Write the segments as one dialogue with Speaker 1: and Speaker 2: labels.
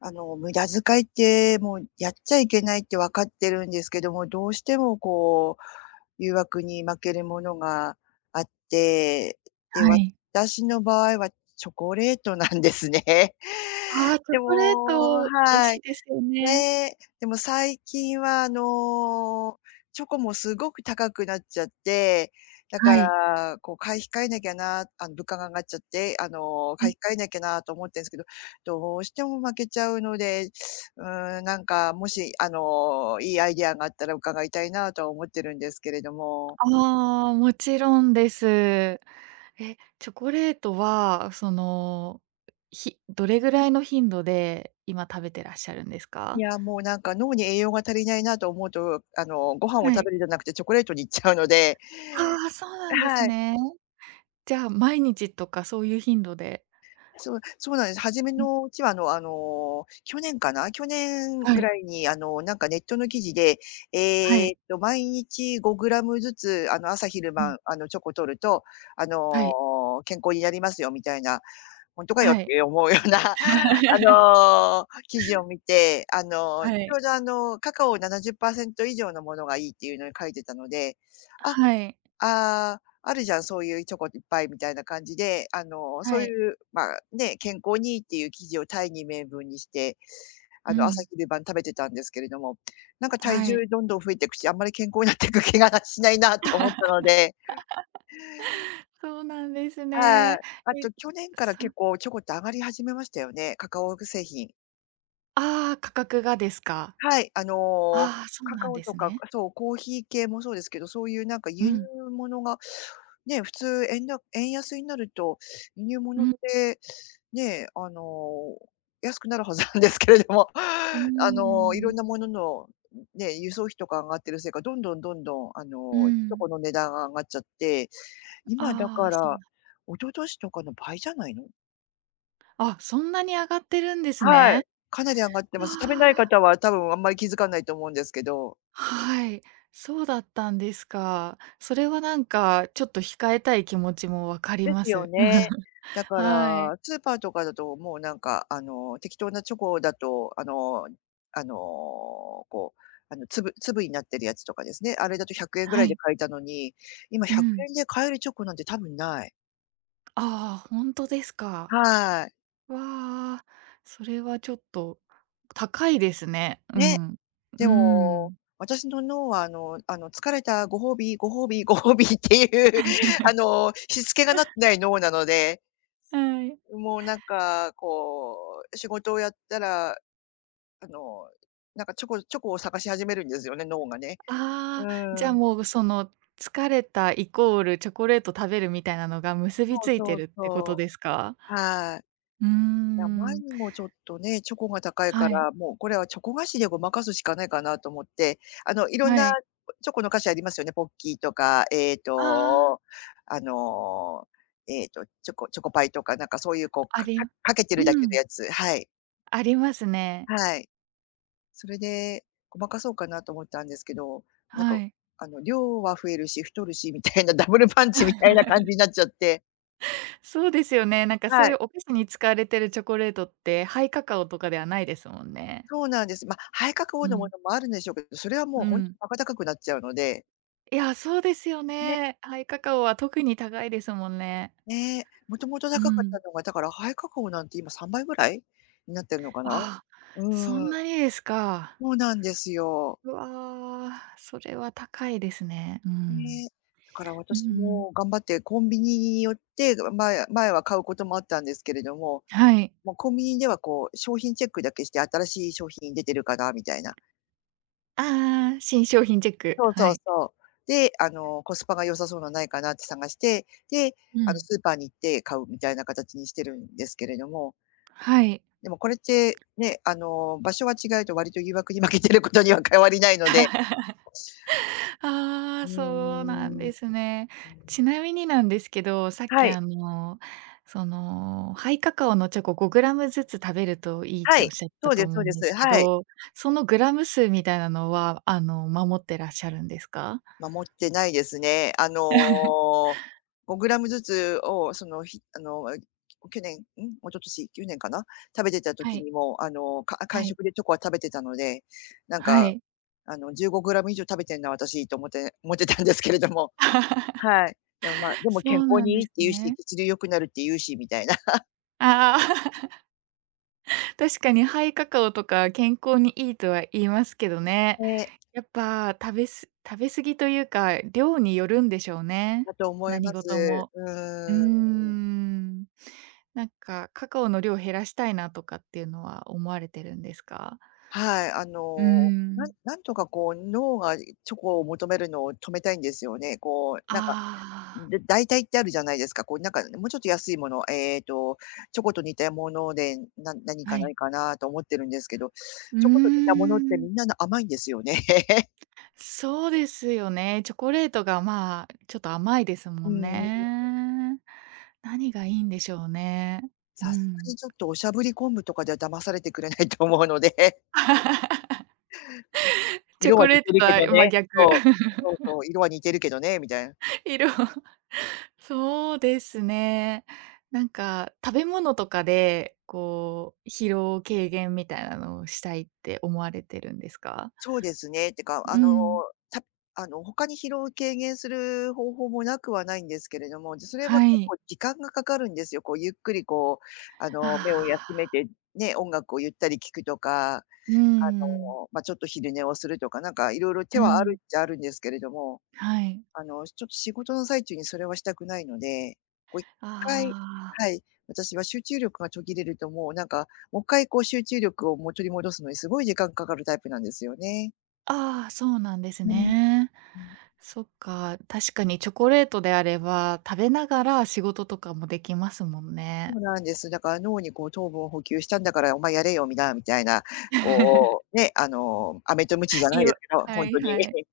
Speaker 1: あの無駄遣いって、もうやっちゃいけないって分かってるんですけども、どうしてもこう、誘惑に負けるものがあって。で、
Speaker 2: はい。
Speaker 1: 私の場合はチョコレートなんですね。
Speaker 2: ああ、チョ
Speaker 1: で
Speaker 2: コレー
Speaker 1: も
Speaker 2: ト、美味
Speaker 1: は
Speaker 2: しい
Speaker 1: い。
Speaker 2: ですよね。
Speaker 1: ね、でも最近はあの、チョコもすごく高くなっちゃって、だか
Speaker 2: はい。
Speaker 1: らこう買い控えなきゃなあの物価が上がっちゃって、あの
Speaker 2: う
Speaker 1: 買
Speaker 2: ん。
Speaker 1: い控えなきゃなと思ってるんすけど、どうしても負けちゃうので、うーん、なんかもし、あのいいアイディアがあったら伺いたいなとは思っているんですけれども。
Speaker 2: ああ、もちろんです。え、チョコレートはその、ひどれぐらいの頻度で今食べてらっしゃるんです
Speaker 1: い
Speaker 2: か？
Speaker 1: やもうなんか脳に栄養が足りないなと思うと、あのご飯を
Speaker 2: は
Speaker 1: 食
Speaker 2: い。
Speaker 1: べるんじゃなくてチョコレートにいっちゃうので。
Speaker 2: ああ、そうなんです
Speaker 1: はい。
Speaker 2: ね。じゃあ毎日とか、そういう頻度で。
Speaker 1: そうそうなんです。初め
Speaker 2: うん。
Speaker 1: のうちはあのあの去年かな？去年
Speaker 2: は
Speaker 1: ぐ
Speaker 2: い。
Speaker 1: らいにあのなんかネットの記事で、
Speaker 2: は
Speaker 1: えっ
Speaker 2: い。
Speaker 1: と毎日5グラムずつ、あの朝昼
Speaker 2: うん。
Speaker 1: 晩、あのチョコ摂ると、あ
Speaker 2: はい。
Speaker 1: の健康になりますよ、みたいな。ほんとかよっ
Speaker 2: はい。
Speaker 1: て思うようなあ の記事を見て、あの
Speaker 2: はい。
Speaker 1: 丁度、あのカカオ70%以上のものがいいっていうのを書いていたので、あ
Speaker 2: はい。
Speaker 1: ああ「あるじゃんそういうチョコいっぱい」みたいな感じで、あのそう
Speaker 2: はい。
Speaker 1: いうまあね、健康にいいっていう記事を大義名分にして、
Speaker 2: う
Speaker 1: あの朝
Speaker 2: ん。
Speaker 1: 昼晩食べてたんですけれども、なんか体
Speaker 2: は
Speaker 1: 重
Speaker 2: い。
Speaker 1: どんどん増えてくし、あんまり健康になってく気がしないなと思ったので。
Speaker 2: そうなんです
Speaker 1: はい、
Speaker 2: ね。
Speaker 1: あ
Speaker 2: え
Speaker 1: と去年から
Speaker 2: そ
Speaker 1: 結構チョコって上がり始めましたよね、カカオぐ製品。
Speaker 2: ああ、価格がですか？
Speaker 1: はい、あの、
Speaker 2: ああ、そう
Speaker 1: カ
Speaker 2: な
Speaker 1: カ
Speaker 2: ん
Speaker 1: オ
Speaker 2: で
Speaker 1: と
Speaker 2: す
Speaker 1: か、
Speaker 2: ね。
Speaker 1: くあ、そう、コーヒー系もそうですけど、そういうなんか
Speaker 2: う
Speaker 1: 輸入
Speaker 2: ん。
Speaker 1: 物が、ね、普通円だ円安になると、輸入
Speaker 2: う
Speaker 1: 物っ
Speaker 2: ん。
Speaker 1: て、ね、あの、安くなるはずなんですけれども、
Speaker 2: うー
Speaker 1: あの、色ん
Speaker 2: ん。
Speaker 1: な物の、ううん、ね、輸送費とか上がってるせいか、どんどんどんどん、あ
Speaker 2: う
Speaker 1: の、チョ
Speaker 2: ん。
Speaker 1: コの値段が上がっちゃって、今だ
Speaker 2: あ
Speaker 1: か
Speaker 2: あ、そうな
Speaker 1: ら、
Speaker 2: ん。
Speaker 1: 一昨年とかの倍じゃないの。
Speaker 2: あ、そんなに上がってるんです
Speaker 1: はい、
Speaker 2: ね。
Speaker 1: かなり上がって
Speaker 2: あ
Speaker 1: ます。食べない
Speaker 2: あ。
Speaker 1: 方は多分あんまり気づかないと思うんですけど。
Speaker 2: はい。そうだったんですか。それは何かちょっと控えたい気持ちも分かり
Speaker 1: で
Speaker 2: ま
Speaker 1: すよ
Speaker 2: す。
Speaker 1: ね。だか
Speaker 2: はい。
Speaker 1: らスーパーとかだともうなんか、あの、適当なチョコだと、あのあの、こう、あの、粒粒になってるやつとかですね、あれだと100円ぐら
Speaker 2: は
Speaker 1: いで
Speaker 2: い。
Speaker 1: 買えたのに、今ひ
Speaker 2: う
Speaker 1: ゃく
Speaker 2: ん。
Speaker 1: えんで買えるチョコなんてたぶんない。
Speaker 2: ああ、ほんとですか。
Speaker 1: はい。
Speaker 2: わ、それはちょっと高いですね。う
Speaker 1: ね。
Speaker 2: ん。う
Speaker 1: でも、
Speaker 2: ん。
Speaker 1: 私の脳はあのあの疲れたご褒美ご褒美ご褒美っていう、あの、躾けがなって ない脳なので。
Speaker 2: はい。
Speaker 1: うん、もうなんか、こう、仕事をやったら、あの、なんかチョコチョコを探し始めるんですよね、脳がね。う
Speaker 2: ああ、じ
Speaker 1: ー
Speaker 2: ゃ
Speaker 1: ん。
Speaker 2: もう、ぐその、疲れたイコールチョコレート食べるみたいなのが、結
Speaker 1: そ
Speaker 2: び
Speaker 1: う
Speaker 2: ついて
Speaker 1: そう
Speaker 2: るってこと
Speaker 1: そ
Speaker 2: ですか？
Speaker 1: う。はい。い
Speaker 2: うー
Speaker 1: や、前
Speaker 2: ん。
Speaker 1: にもちょっとね、チョコが高いか
Speaker 2: はい。
Speaker 1: ら、もうこれはチョコ菓子でごまかすしかないかなと思って。あの、色ん
Speaker 2: は
Speaker 1: な
Speaker 2: い。
Speaker 1: チョコの菓子ありますよね、ポッキーとか、えっ
Speaker 2: ああ。
Speaker 1: と、あの、えっと、チョコチョコパイとかなんかそういうこう、
Speaker 2: あ
Speaker 1: か
Speaker 2: り
Speaker 1: か
Speaker 2: う
Speaker 1: かけて
Speaker 2: う
Speaker 1: るだけの
Speaker 2: ん。
Speaker 1: やつはい。
Speaker 2: ありますね。
Speaker 1: はい、それでごまかそうかなと思ったんですけど、なん
Speaker 2: は
Speaker 1: か
Speaker 2: い。
Speaker 1: あの量は増えるし太るしみたいな、ダブルパンチみたいな感じ になっちゃって。
Speaker 2: そうですよね、なんか
Speaker 1: は
Speaker 2: そうい
Speaker 1: い。
Speaker 2: うお菓子に使われてるチョコレートって、ハイカカオとかではないですもんね。
Speaker 1: そうなんです。ま、ハイカカオ
Speaker 2: う
Speaker 1: のも
Speaker 2: ん。
Speaker 1: のもあるんでしょうけど、それはもう
Speaker 2: う
Speaker 1: 本当
Speaker 2: ん。
Speaker 1: にバカ高くなっちゃうので。
Speaker 2: いや、そうですよ
Speaker 1: ね。
Speaker 2: ね、ハイカカオは特に高いですもんね。
Speaker 1: ねえ。もともと
Speaker 2: う
Speaker 1: 高かった
Speaker 2: ん。
Speaker 1: のが、だからハイカカオなんて今、三倍ぐらい？になってんのかな、
Speaker 2: ああ、そ
Speaker 1: う
Speaker 2: ん
Speaker 1: ん。
Speaker 2: なにですか。
Speaker 1: そうなんですよ。
Speaker 2: うわ、それは高いですね、う
Speaker 1: ね、
Speaker 2: ん
Speaker 1: だから
Speaker 2: う
Speaker 1: 私
Speaker 2: ん。
Speaker 1: も頑張ってコンビニに寄って、あ前前は買うこともあったんですけれども。
Speaker 2: はい。
Speaker 1: もうコンビニではこう、商品チェックだけして「新しい商品出てるかな？」みたいな。
Speaker 2: ああああ。新商品チェック、
Speaker 1: そう
Speaker 2: は
Speaker 1: そう
Speaker 2: い。
Speaker 1: そう。で、あの、「コスパが良さそうなないかな」って探して、で、
Speaker 2: う
Speaker 1: あの
Speaker 2: ん。
Speaker 1: スーパーに行って買う、みたいな形にしてるんですけれども。
Speaker 2: はい。
Speaker 1: でもこれって、ね、あの、場所が違うと割と誘惑に負けてることには変わりないので。
Speaker 2: あ
Speaker 1: う
Speaker 2: あ、
Speaker 1: ー
Speaker 2: そうなん
Speaker 1: ん
Speaker 2: で
Speaker 1: う
Speaker 2: すね。
Speaker 1: うん。
Speaker 2: ちなみになんですけど、さっ
Speaker 1: は
Speaker 2: き
Speaker 1: い。
Speaker 2: あの、そのハイカカオのチョコ5グラムずつ食べるといいっ
Speaker 1: は
Speaker 2: ておっ
Speaker 1: い、
Speaker 2: しゃって
Speaker 1: そ
Speaker 2: た
Speaker 1: うで
Speaker 2: と
Speaker 1: す
Speaker 2: 思
Speaker 1: そう
Speaker 2: う
Speaker 1: で
Speaker 2: んです
Speaker 1: す。
Speaker 2: け
Speaker 1: はい。
Speaker 2: ど、そのグラム数みたいなのはあの守ってらっしゃるんですか？
Speaker 1: 守ってないですね。あ の、5グラムずつを、そのひあの、あ、去年、ん一昨年、去年かな？食べてた
Speaker 2: は
Speaker 1: 時
Speaker 2: い。
Speaker 1: にもあの、かんあ間
Speaker 2: はい。
Speaker 1: 食でチョコは食べてたので、なん
Speaker 2: は
Speaker 1: か
Speaker 2: い。
Speaker 1: あの15グラム以上食べてんなあたし、と思って思ってたんですけれども。はい、でも、まあ、でも
Speaker 2: そ
Speaker 1: 健
Speaker 2: う
Speaker 1: 康
Speaker 2: なん
Speaker 1: にいい
Speaker 2: で
Speaker 1: っ
Speaker 2: す
Speaker 1: て言うし、
Speaker 2: ね。
Speaker 1: 血流良くなるって言うしみたいな。
Speaker 2: ああ。確かにハイカカオとか健康にいいとは言いますけどね。
Speaker 1: ね。
Speaker 2: やっぱ食べす食べ過ぎというか、量によるんでしょうね
Speaker 1: だと思いま
Speaker 2: 何
Speaker 1: す。
Speaker 2: 事も。うー
Speaker 1: うん。
Speaker 2: ん。なんかカカオの量を減らしたいなとかっていうのは思われてるんですか？
Speaker 1: はい、あ
Speaker 2: う
Speaker 1: のなん
Speaker 2: ん。
Speaker 1: なんとかこう脳がチョコを求めるのを止めたいんですよね。こう、なんか
Speaker 2: ああ。
Speaker 1: だ代替ってあるじゃないですか、こうなんかもうちょっと安いもの、えっとチョコと似たもので、な何か
Speaker 2: は
Speaker 1: な
Speaker 2: い。
Speaker 1: いかなと思ってるんですけど、
Speaker 2: うー
Speaker 1: チョコと似たものって
Speaker 2: ん。
Speaker 1: みんな甘いんですよね。
Speaker 2: そうですよね、チョコレートがまあ、ちょっと甘いです
Speaker 1: う
Speaker 2: もん
Speaker 1: ん。
Speaker 2: ね。何がいいんでしょうね。う
Speaker 1: さすが
Speaker 2: ん。
Speaker 1: にちょっとおしゃぶり昆布とかでは騙されてくれないと思うので。
Speaker 2: チョ
Speaker 1: 色は
Speaker 2: コ
Speaker 1: 似
Speaker 2: レー
Speaker 1: て
Speaker 2: ト
Speaker 1: る
Speaker 2: と
Speaker 1: け
Speaker 2: は
Speaker 1: ど
Speaker 2: 真
Speaker 1: ね
Speaker 2: 逆。
Speaker 1: そうそうそ う、色は似てるけどね、みたいな。
Speaker 2: 色 そうですね。なんか食べ物とかで、こう疲労軽減みたいなのをしたいって思われてるんですか？
Speaker 1: そうですね、てかあ
Speaker 2: う
Speaker 1: の、
Speaker 2: ん。
Speaker 1: たあの他に疲労を軽減する方法もなくはないんですけれども、ずそれは
Speaker 2: は
Speaker 1: 結
Speaker 2: い。
Speaker 1: 構時間がかかるんですよ。こうゆっくりこう、あ
Speaker 2: あ
Speaker 1: の目を
Speaker 2: あ。
Speaker 1: 休めて、ね、音楽をゆったり聴くとか、あ
Speaker 2: うん。
Speaker 1: の、ま、ちょっと昼寝をするとか、なんかいろいろ手
Speaker 2: う
Speaker 1: はある
Speaker 2: ん。
Speaker 1: っちゃあるんですけれども。
Speaker 2: はい。
Speaker 1: あのちょっと仕事の最中にそれはしたくないので、こう1回
Speaker 2: ああ。
Speaker 1: はい、私は集中力が途切れるともうなんか、もっかいこう集中力を取り戻すのにすごい時間かかるタイプなんですよね。
Speaker 2: ああ、そうなんです
Speaker 1: うん
Speaker 2: ね。
Speaker 1: うん。
Speaker 2: そっか、確かにチョコレートであれば、食べながら仕事とかもできますもん
Speaker 1: そ
Speaker 2: ね。
Speaker 1: うなんです。だから脳にこう「糖分を補給したんだからお前やれよ」みなみたいな、こうね、あの飴と鞭じゃ
Speaker 2: い
Speaker 1: ない
Speaker 2: い
Speaker 1: で
Speaker 2: わ
Speaker 1: すけど、
Speaker 2: は
Speaker 1: ほん
Speaker 2: い
Speaker 1: とに
Speaker 2: はい。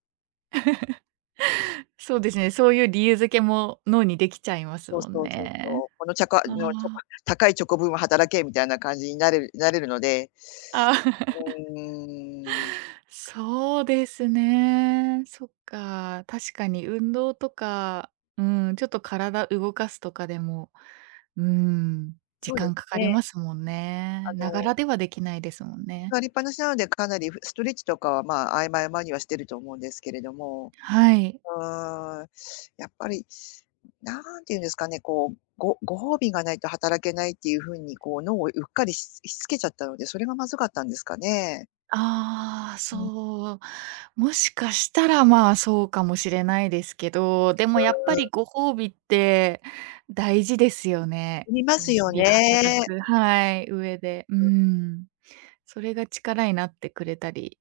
Speaker 2: そうですね、そういう理由付けも脳にできちゃいます
Speaker 1: そう
Speaker 2: もん
Speaker 1: そうそうそ
Speaker 2: ね。
Speaker 1: う、「このちゃか
Speaker 2: あ
Speaker 1: のチョコ
Speaker 2: あ。
Speaker 1: 高いチョコ分は働け」みたいな感じになれるなれるので、
Speaker 2: ああ。
Speaker 1: うーん。
Speaker 2: そうですね。そっか。確かに運動とか、うーん、ちょっと体動かすとかでも、うーん、
Speaker 1: そ
Speaker 2: 時
Speaker 1: うで
Speaker 2: 間
Speaker 1: す
Speaker 2: かかり
Speaker 1: ね。
Speaker 2: ますもん
Speaker 1: あ
Speaker 2: ね。なが
Speaker 1: の
Speaker 2: らではできないですもんね。
Speaker 1: 座りっぱなしなので、かなりふストレッチとかは、まあ、合間合間にはしていると思うんですけれども。
Speaker 2: はい。
Speaker 1: ああ、やっぱり、なんて言うんですかね、こう、ごご褒美がないと働けないっていうふうに、こう脳をうっかりししつけちゃったので、それがまずかったんですかね。
Speaker 2: ああ、
Speaker 1: うん。
Speaker 2: そう。もしかしたら、まあ、そうかもしれないですけど、で
Speaker 1: う
Speaker 2: もやっぱ
Speaker 1: ーん。
Speaker 2: りご褒美って大事ですよね。
Speaker 1: ありま
Speaker 2: こう
Speaker 1: す
Speaker 2: 日
Speaker 1: よ
Speaker 2: 々働
Speaker 1: ね。
Speaker 2: くはい、上で。うーん。それが力になってくれたり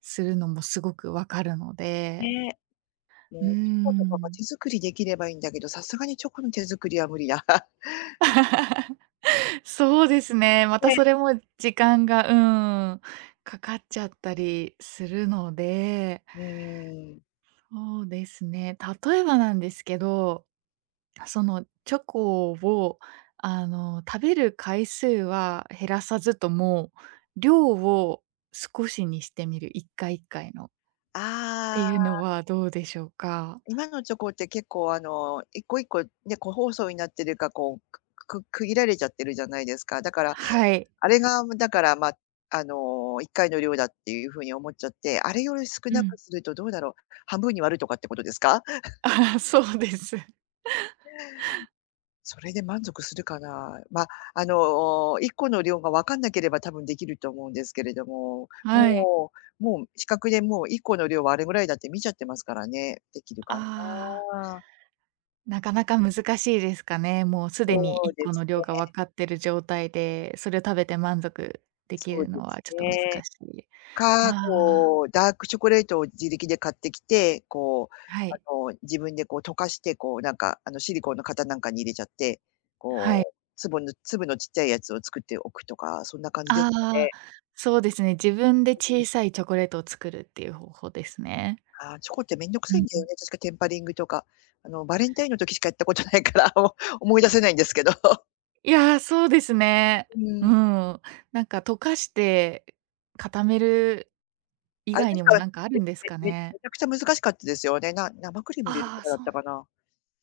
Speaker 2: するのもすごくわかるので。
Speaker 1: ねえ、
Speaker 2: うー
Speaker 1: もうチョコとかが
Speaker 2: ん。
Speaker 1: 手作りできればいいんだけど、さすがにチョコの手作りは無理だ。
Speaker 2: そうですね、また
Speaker 1: で
Speaker 2: それも時間がうーん。かかっちゃったりするので。
Speaker 1: うーん。
Speaker 2: そうですね、例えばなんですけど、そのチョコを、あの、食べる回数は減らさずとも、量を少しにしてみる、1回1回のって
Speaker 1: あ
Speaker 2: いうの
Speaker 1: あ。
Speaker 2: はどうでしょうか？
Speaker 1: 今のチョコって結構、あの1個1個ね、個包装になってるかこう、くく区切られちゃってるじゃないですか、だから、
Speaker 2: はい。
Speaker 1: あれがだから、ま、あの1回の量だっていうふうに思っちゃって、あれより少
Speaker 2: う
Speaker 1: なく
Speaker 2: ん。
Speaker 1: するとどうだろう、半分に割るとかってことですか？
Speaker 2: ああ、そうです。
Speaker 1: それで満足するかな、ま、あの1個の量がわかんなければ多分できると思うんですけれども、
Speaker 2: はい。
Speaker 1: もうもう視覚でもう1個の量はあれぐらいだって見ちゃってますからね、できるか
Speaker 2: ああ。
Speaker 1: な？
Speaker 2: なかなか難しいですかね。もうすでに
Speaker 1: そ
Speaker 2: い
Speaker 1: う
Speaker 2: っ
Speaker 1: で
Speaker 2: この
Speaker 1: す
Speaker 2: 量がわ
Speaker 1: ね。
Speaker 2: かってる状態で、それを食べて満足でき
Speaker 1: そう
Speaker 2: る
Speaker 1: で
Speaker 2: のは
Speaker 1: す
Speaker 2: ちょっと難
Speaker 1: ね。
Speaker 2: しい。
Speaker 1: か、
Speaker 2: ああ。
Speaker 1: こうダークチョコレートを自力で買ってきて、こう、
Speaker 2: はい。
Speaker 1: あの自分でこう溶かして、こうなんかあのシリコンの型なんかに入れちゃって、
Speaker 2: はい。
Speaker 1: こう、粒の粒の小っちゃいやつを作っておくとか、そんな感じです
Speaker 2: あ
Speaker 1: か
Speaker 2: あ、
Speaker 1: ね？
Speaker 2: そうですね。自分で
Speaker 1: うん。
Speaker 2: 小さいチョコレートを作るっていう方法ですね。
Speaker 1: ああ、チョコって面倒く
Speaker 2: う
Speaker 1: さいん
Speaker 2: ん
Speaker 1: だ
Speaker 2: う
Speaker 1: よ
Speaker 2: ん。
Speaker 1: ね、確かテンパリングとか。あのバレンタインの時しかやったことないから、もう思い出せないんですけど。
Speaker 2: いや、そうですね。
Speaker 1: う
Speaker 2: う
Speaker 1: ん。
Speaker 2: ん。なんか溶かして固める以
Speaker 1: あれで
Speaker 2: 外
Speaker 1: す
Speaker 2: にも
Speaker 1: か、
Speaker 2: なんかある
Speaker 1: め
Speaker 2: んです
Speaker 1: め
Speaker 2: か
Speaker 1: め
Speaker 2: ね。
Speaker 1: めちゃくちゃ難しかったですよ。で、な生クリーム入れる
Speaker 2: あ
Speaker 1: と
Speaker 2: あ、
Speaker 1: かだっ
Speaker 2: そ
Speaker 1: た
Speaker 2: う。
Speaker 1: かな。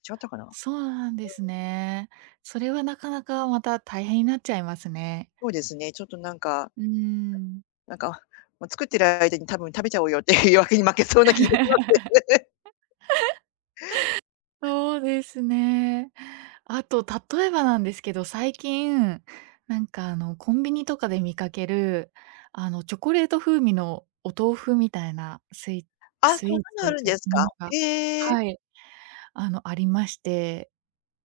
Speaker 1: 違ったかな？うん。
Speaker 2: そうなんですね。それはなかなかまた大変になっちゃいますね。
Speaker 1: そうですね、ちょっとなんか
Speaker 2: うん。
Speaker 1: なんか、もう作ってる間に多分、「食べちゃおうよ」っていう誘惑に負けそうな気がしま す。
Speaker 2: そうですね。あと例えばなんですけど、最近なんかあのコンビニとかで見かけるあのチョコレート風味のお豆腐みたいなスイ
Speaker 1: あ、そん
Speaker 2: スイーツ
Speaker 1: な
Speaker 2: と
Speaker 1: の
Speaker 2: い
Speaker 1: あ
Speaker 2: う
Speaker 1: るんで
Speaker 2: か、
Speaker 1: す
Speaker 2: も
Speaker 1: か？
Speaker 2: のが
Speaker 1: へえ。
Speaker 2: はい。あの、ありまして、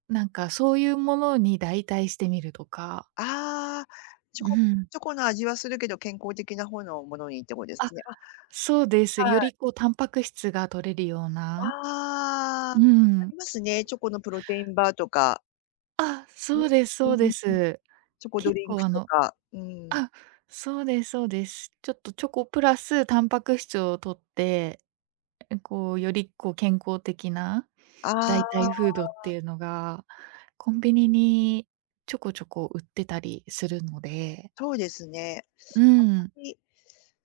Speaker 2: なんかそういうものに代替してみるとか。
Speaker 1: ああ、チョ
Speaker 2: う
Speaker 1: コ
Speaker 2: ん。
Speaker 1: チョコの味はするけど、健康的な方のものにってことで
Speaker 2: あ、
Speaker 1: すね。あ、
Speaker 2: そうです。
Speaker 1: は
Speaker 2: よ
Speaker 1: い。
Speaker 2: りこうタンパク質が摂れるよう
Speaker 1: あ
Speaker 2: な。
Speaker 1: あ、
Speaker 2: う
Speaker 1: あ
Speaker 2: ん。
Speaker 1: りますね、チョコのプロテインバーとか。
Speaker 2: あ、
Speaker 1: う
Speaker 2: そうですそうで
Speaker 1: ーん。
Speaker 2: す。
Speaker 1: チョコド
Speaker 2: 結
Speaker 1: リンク
Speaker 2: 構あ
Speaker 1: と
Speaker 2: の
Speaker 1: か、うん。
Speaker 2: あ、そうですそうです。ちょっとチョコプラスタンパク質を摂って、こう、よりこう健康的な
Speaker 1: あ
Speaker 2: 代替フードって
Speaker 1: あ。
Speaker 2: いうのが、コンビニにちょこちょこ売ってたりするので。
Speaker 1: そうですね、
Speaker 2: うん。
Speaker 1: あんまり、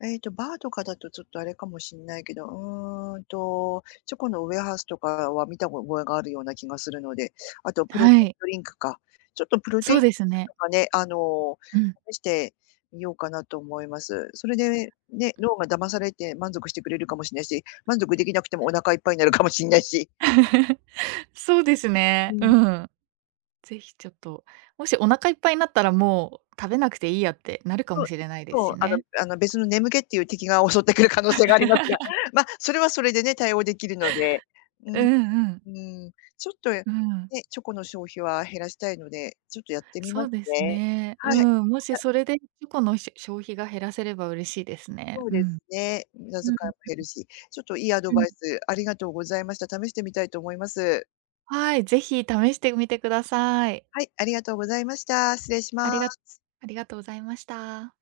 Speaker 1: えっと、バーとかだとちょっとあれかもしんないけど、うーんと、チョコのウエハースとかは見た覚えがあるような気がするので、あとプロテ
Speaker 2: は
Speaker 1: イン
Speaker 2: い。
Speaker 1: ドリンクか。ちょっとプロテイ
Speaker 2: そう
Speaker 1: ンドリン
Speaker 2: です
Speaker 1: ク
Speaker 2: ね。
Speaker 1: とかね、あの、
Speaker 2: うん。
Speaker 1: 試してみようかなと思います。それでね、脳が騙されて満足してくれるかもしれないし、満足できなくてもお腹いっぱいになるかもしんないし
Speaker 2: そうです
Speaker 1: う
Speaker 2: ね。
Speaker 1: ん。
Speaker 2: うん。是非ちょっと、もしお腹いっぱいになったら、もう食べなくていいやってなるか
Speaker 1: そ
Speaker 2: も
Speaker 1: う
Speaker 2: しれないです
Speaker 1: そう、
Speaker 2: し
Speaker 1: あの
Speaker 2: ね。
Speaker 1: あの、別の眠気っていう敵が襲ってくる可能性がありますが、まあ、それはそれでね、対応できるので。う
Speaker 2: う
Speaker 1: ん。
Speaker 2: んうん。
Speaker 1: うん。ちょっとね、
Speaker 2: うん。
Speaker 1: チョコの消費は減らしたいので、ちょっとやってみ
Speaker 2: そ
Speaker 1: ます
Speaker 2: うです
Speaker 1: ね。
Speaker 2: ね。
Speaker 1: は
Speaker 2: う
Speaker 1: い。
Speaker 2: ん、も
Speaker 1: じ
Speaker 2: し
Speaker 1: ゃ
Speaker 2: それでチョコのしょ消費が減らせれば嬉しいですね。
Speaker 1: そう
Speaker 2: う
Speaker 1: です
Speaker 2: ん。
Speaker 1: ね、無駄
Speaker 2: う
Speaker 1: 遣
Speaker 2: ん
Speaker 1: いも減るし。ちょっといいアド
Speaker 2: うん。う
Speaker 1: バ
Speaker 2: ん。
Speaker 1: イスありがとうございました。試してみたいと思います。
Speaker 2: はい、ぜひ試してみてください。
Speaker 1: はい、ありがとうございました。失礼し
Speaker 2: あり
Speaker 1: ま
Speaker 2: が
Speaker 1: す。
Speaker 2: ありがとうございました。